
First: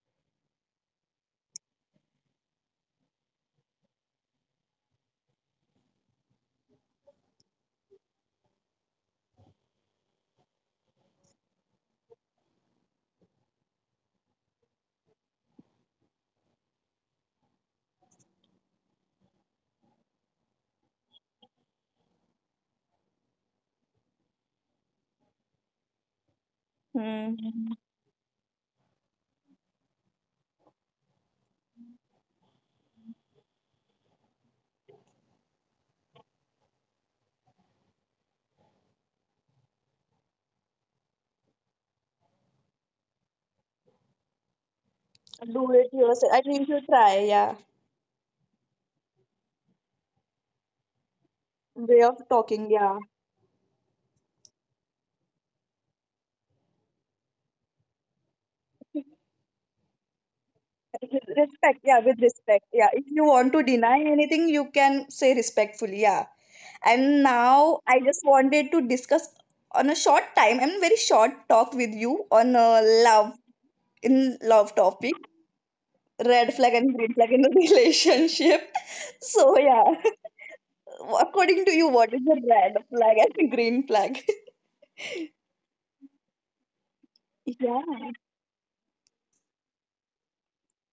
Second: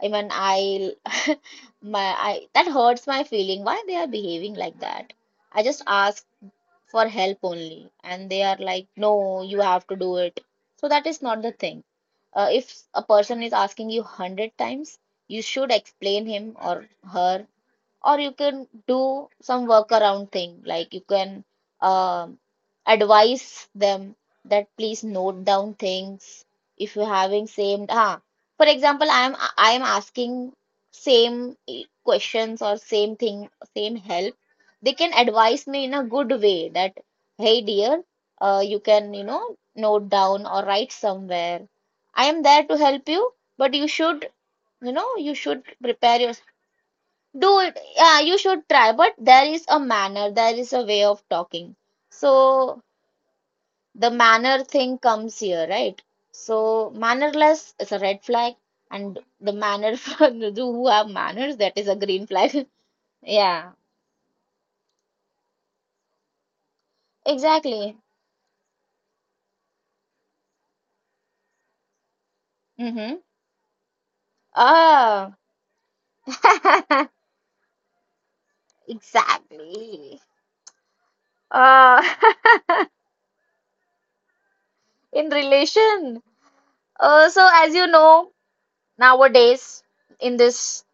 S2: Even I, my, I, that hurts my feeling. Why they are behaving like that? I just ask for help only, and they are like, no, you have to do it. So that is not the thing. If a person is asking you 100 times, you should explain him or her, or you can do some workaround thing, like you can um advise them that please note down things if you're having
S1: Hmm.
S2: same huh. For example, I am asking same questions or same thing, same help, they can advise me in a good way that hey dear, you can, you know, note down or write somewhere, I am there to help you, but you should, you know, you should
S1: Do it
S2: prepare your
S1: yourself. I think you should try.
S2: do
S1: Yeah,
S2: it. Yeah, you should try, but there is a manner, there is a way of talking.
S1: way of talking.
S2: So
S1: Yeah.
S2: the manner thing comes here, right? So mannerless is a red flag, and the manner for the who have
S1: With
S2: manners, that is
S1: respect,
S2: a
S1: yeah,
S2: green
S1: with
S2: flag.
S1: respect, yeah. If you want to
S2: Yeah,
S1: deny anything, you can say respectfully, yeah. And now
S2: exactly.
S1: I just wanted to discuss on a short time and very short talk with you on
S2: Mm-hmm.
S1: love, in love topic,
S2: Ah,
S1: red flag and green flag in a relationship. So yeah,
S2: exactly.
S1: according to you,
S2: Uh,
S1: what is the red flag and green flag?
S2: in relation. So as
S1: Yeah.
S2: you know, nowadays in this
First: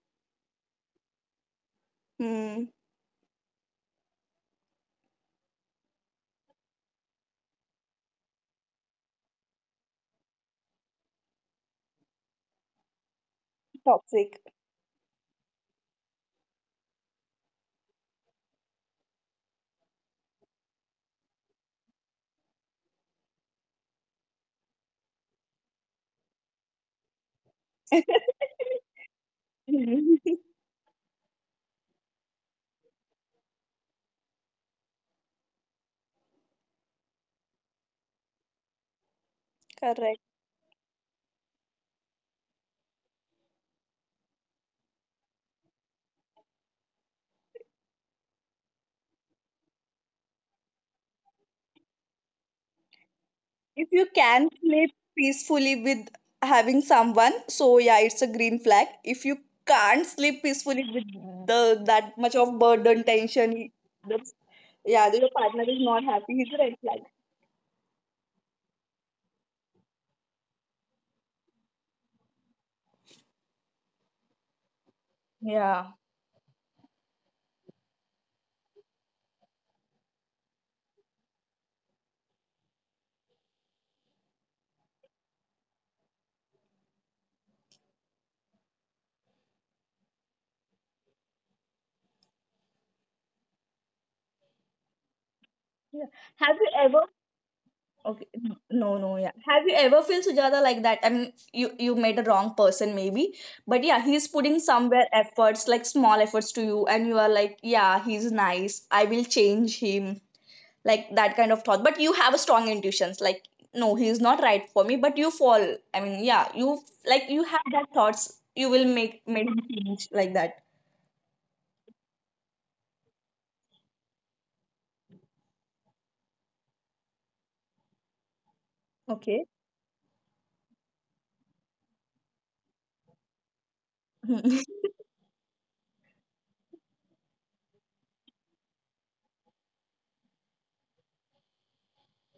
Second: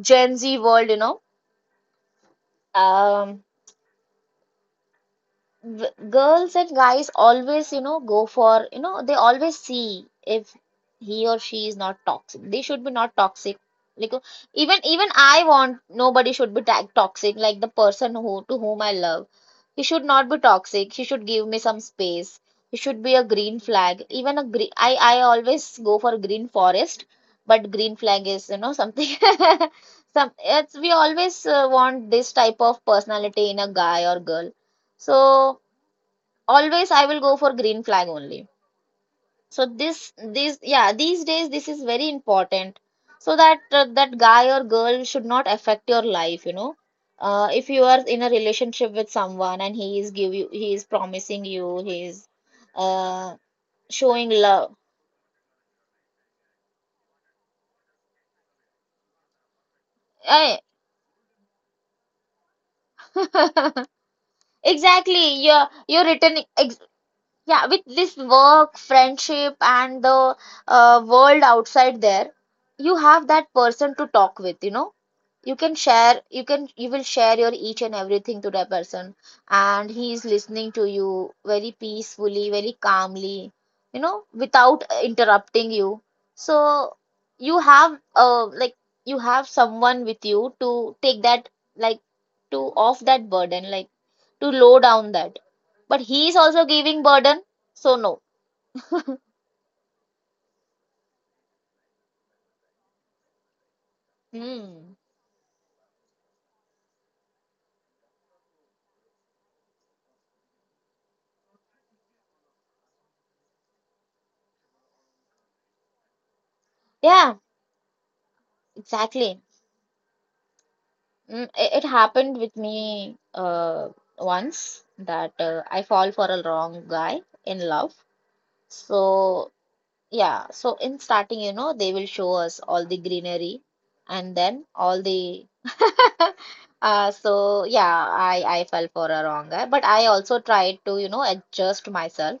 S2: Gen Z world, you know.
S1: Hmm.
S2: Um, Girls and guys always, you know, go for, you know, they always see if he or she is not toxic. They should be not toxic. Like
S1: Toxic.
S2: even I want nobody should be tag toxic. Like the person who to whom I love, he should not be toxic. He should give me some space. He should be a green flag. Even a green, I always go for green forest, but green flag is, you know, something. Some it's we always want this type of personality in a guy or girl. So always I will go for green flag only. So this
S1: Correct.
S2: this yeah, these days this is very important so that that guy or girl should not affect your life, you know. If you are in a relationship with someone and he is give you, he is promising you, he is uh,
S1: If you
S2: showing
S1: can
S2: love.
S1: sleep peacefully with having someone, so yeah, it's a green flag. If you can't sleep
S2: Eh,
S1: peacefully with the that much of burden, tension, that's, yeah, that your
S2: exactly,
S1: partner is not
S2: you're
S1: happy,
S2: returning
S1: he's a red
S2: ex,
S1: flag.
S2: yeah, with this work friendship and the world outside there, you have that person to talk with, you know. You can share, you can, you will share your each and everything to that person, and he is listening to you very peacefully, very calmly, you know, without interrupting you. So you have like, you have someone with you to take that, like, to off that burden, like to low down that, but
S1: Yeah.
S2: he is
S1: Have
S2: also
S1: you ever?
S2: giving burden. So no.
S1: Okay, no, no, yeah. Have you ever felt, Sujata, like that? I mean, you met a wrong person maybe, but yeah, he's putting
S2: Hmm.
S1: somewhere efforts, like small efforts to you, and you are like, yeah, he's nice. I will change him. Like that kind of thought, but you have a strong intuitions like no, he is not right for me, but you fall. I mean, yeah, you like
S2: Yeah,
S1: you have that thoughts you will make
S2: exactly.
S1: make him change like that.
S2: Mm, it happened with me once that I fall for a wrong guy in love. So,
S1: Okay.
S2: yeah, so in starting, you know, they will show us all the greenery and then all the so yeah, I fell for a wrong guy, but I also tried to, you know, adjust myself,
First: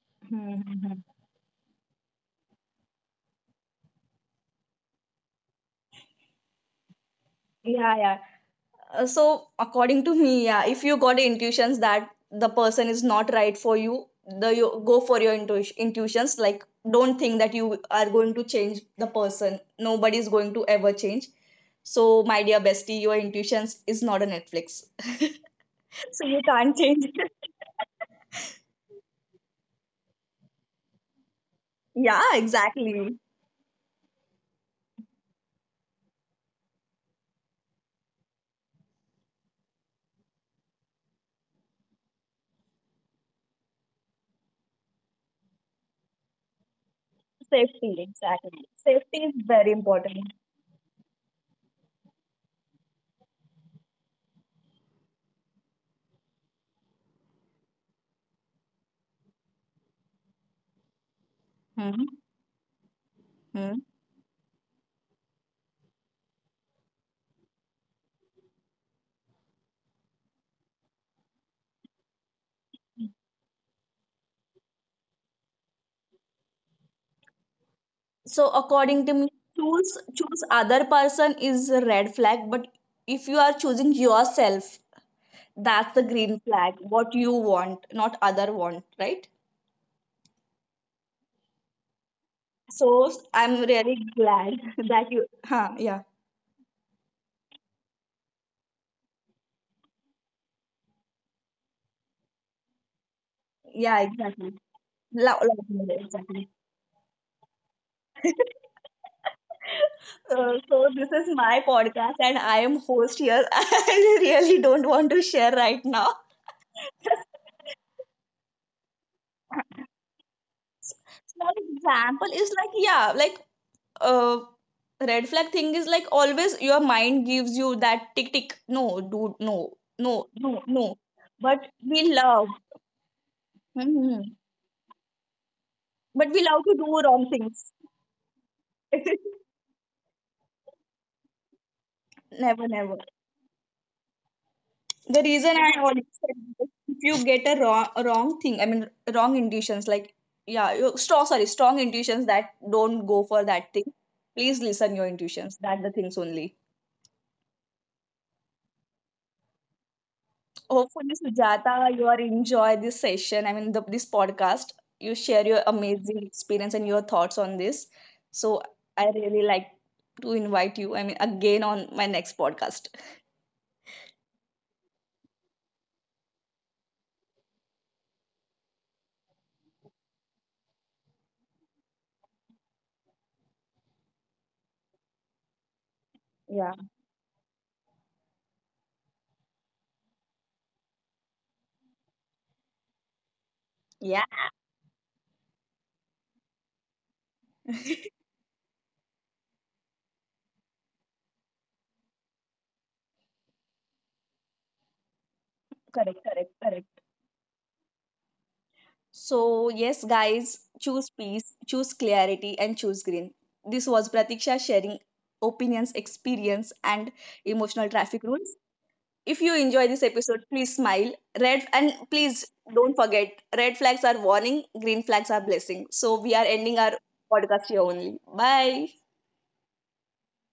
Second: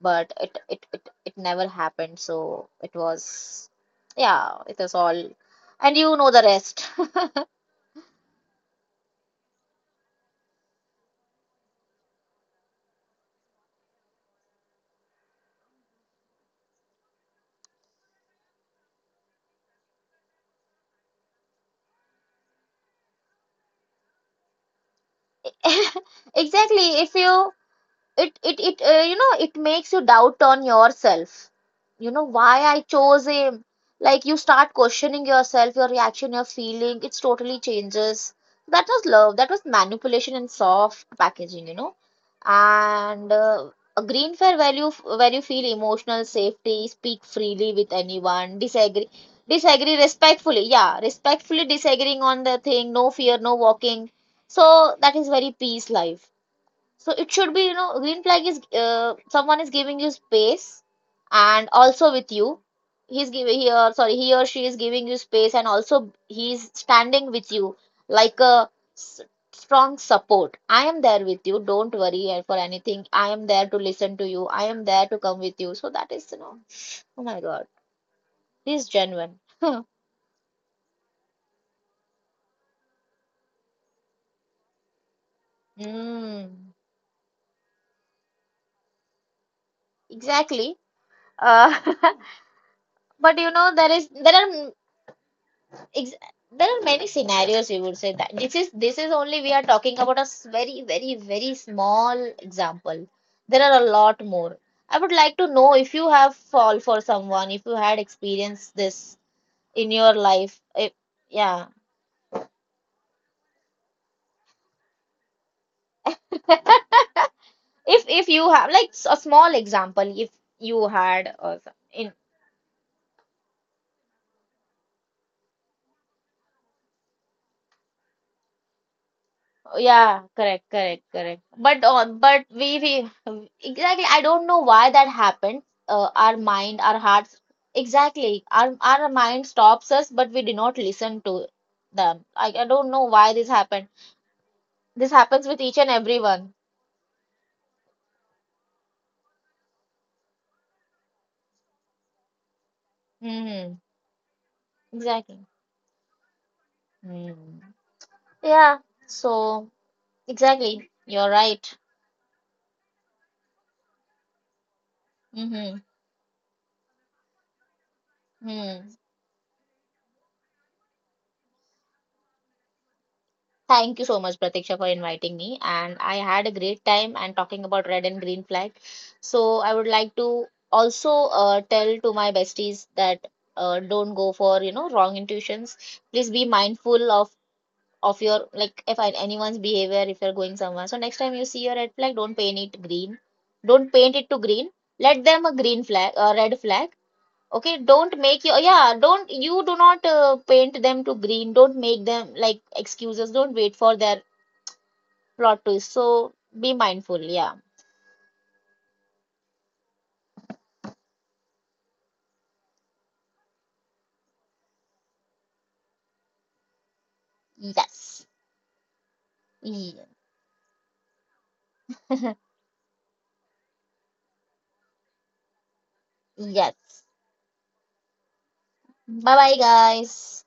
S2: but it it
S1: Mhm.
S2: it, it never happened. So it was, yeah, it was all, and you know the rest.
S1: Yeah, yeah. So according to me, yeah, if you got intuitions that the person is not right for you, the you go for your intuitions. Like, don't think that you are going to change the person. Nobody is going to ever change. So, my dear bestie, your intuitions is not a Netflix. So you can't
S2: Exactly.
S1: change
S2: If
S1: it.
S2: you, it you know, it makes you doubt on yourself, you know,
S1: Yeah,
S2: why I
S1: exactly.
S2: chose him. Like, you start questioning yourself, your reaction, your feeling, it's totally changes. That was love, that was manipulation and soft packaging, you know. And a green fair value where you feel emotional safety, speak freely with
S1: Safety,
S2: anyone,
S1: exactly.
S2: disagree,
S1: Safety is very
S2: disagree
S1: important.
S2: respectfully, yeah, respectfully disagreeing on the thing, no fear, no walking. So that is very peace life. So it should be, you know, green flag is someone is giving you space and
S1: Hmm.
S2: also with you. He's giving, he
S1: Hmm.
S2: or sorry, he or she is giving you space and also he's standing with you like a s- strong support. I am there with you. Don't worry for anything. I am there to listen to you. I am there to come with you. So that is, you know, oh my God,
S1: So
S2: he's
S1: according to me,
S2: genuine.
S1: choose other person is a red flag, but if you are choosing yourself, that's the green
S2: Hmm.
S1: flag. What you want, not other want, right?
S2: Exactly. Uh,
S1: So
S2: but you
S1: I'm
S2: know there
S1: really
S2: is there
S1: glad
S2: are
S1: that you. Huh, yeah,
S2: ex- there are many scenarios. We would say that this is only, we are talking about a very very very small example, there are a
S1: yeah,
S2: lot more.
S1: exactly.
S2: I would like to know if you have
S1: Exactly.
S2: fall for someone, if you had experienced this in your life,
S1: So
S2: if,
S1: this is my
S2: yeah,
S1: podcast and I am host here. I really don't want to share right now.
S2: if you have like a small example, if you had or
S1: Small
S2: so- in.
S1: example is like yeah, like uh red flag thing is like always your mind gives you that tick tick. No, dude, no,
S2: Yeah,
S1: no, no,
S2: correct, correct,
S1: no.
S2: correct.
S1: But
S2: But on,
S1: we
S2: but
S1: love.
S2: we re, exactly. I
S1: Hmm.
S2: don't know why that happened.
S1: But
S2: Our
S1: we love
S2: mind,
S1: to do
S2: our
S1: wrong
S2: hearts,
S1: things.
S2: exactly. Our mind stops us, but we do not listen to them. I
S1: Never,
S2: don't know
S1: never.
S2: why this happened. This
S1: The
S2: happens with
S1: reason
S2: each
S1: I
S2: and
S1: always said
S2: everyone.
S1: this, if you get a wrong thing, I mean wrong intuitions, like yeah, strong intuitions that don't go for
S2: Hmm.
S1: that thing. Please listen your
S2: Exactly.
S1: intuitions. That the things only.
S2: Hmm. Yeah. So exactly,
S1: Hopefully,
S2: you're right.
S1: Sujata, you are enjoy this session. I mean this podcast. You share your
S2: Mm-hmm.
S1: amazing experience and your thoughts on this. So
S2: Hmm.
S1: I really like to invite you. I mean again on my next podcast.
S2: Thank you so much, Pratiksha, for inviting me. And I had a great time and talking about red and green flag. So I would like to also tell to my besties that don't go for, you know, wrong intuitions. Please be
S1: Yeah.
S2: mindful of your, like, if anyone's behavior, if you're going somewhere. So next time you see your red flag, don't paint it green. Don't paint
S1: Yeah.
S2: it to green. Let them a green flag, a red flag. Okay, don't make your, yeah, don't you do not paint them to green. Don't make them like excuses. Don't wait for their plot twist.
S1: Correct.
S2: So
S1: Correct.
S2: be
S1: Correct.
S2: mindful. Yeah.
S1: So, yes, guys, choose peace, choose clarity, and choose green. This was Pratiksha sharing opinions, experience, and emotional traffic
S2: Yes.
S1: rules. If you enjoy
S2: Ye-
S1: this episode, please smile. Red, and please don't forget red flags are warning, green flags are blessing. So, we are ending our
S2: Yes.
S1: podcast here only. Bye.
S2: Bye bye, guys.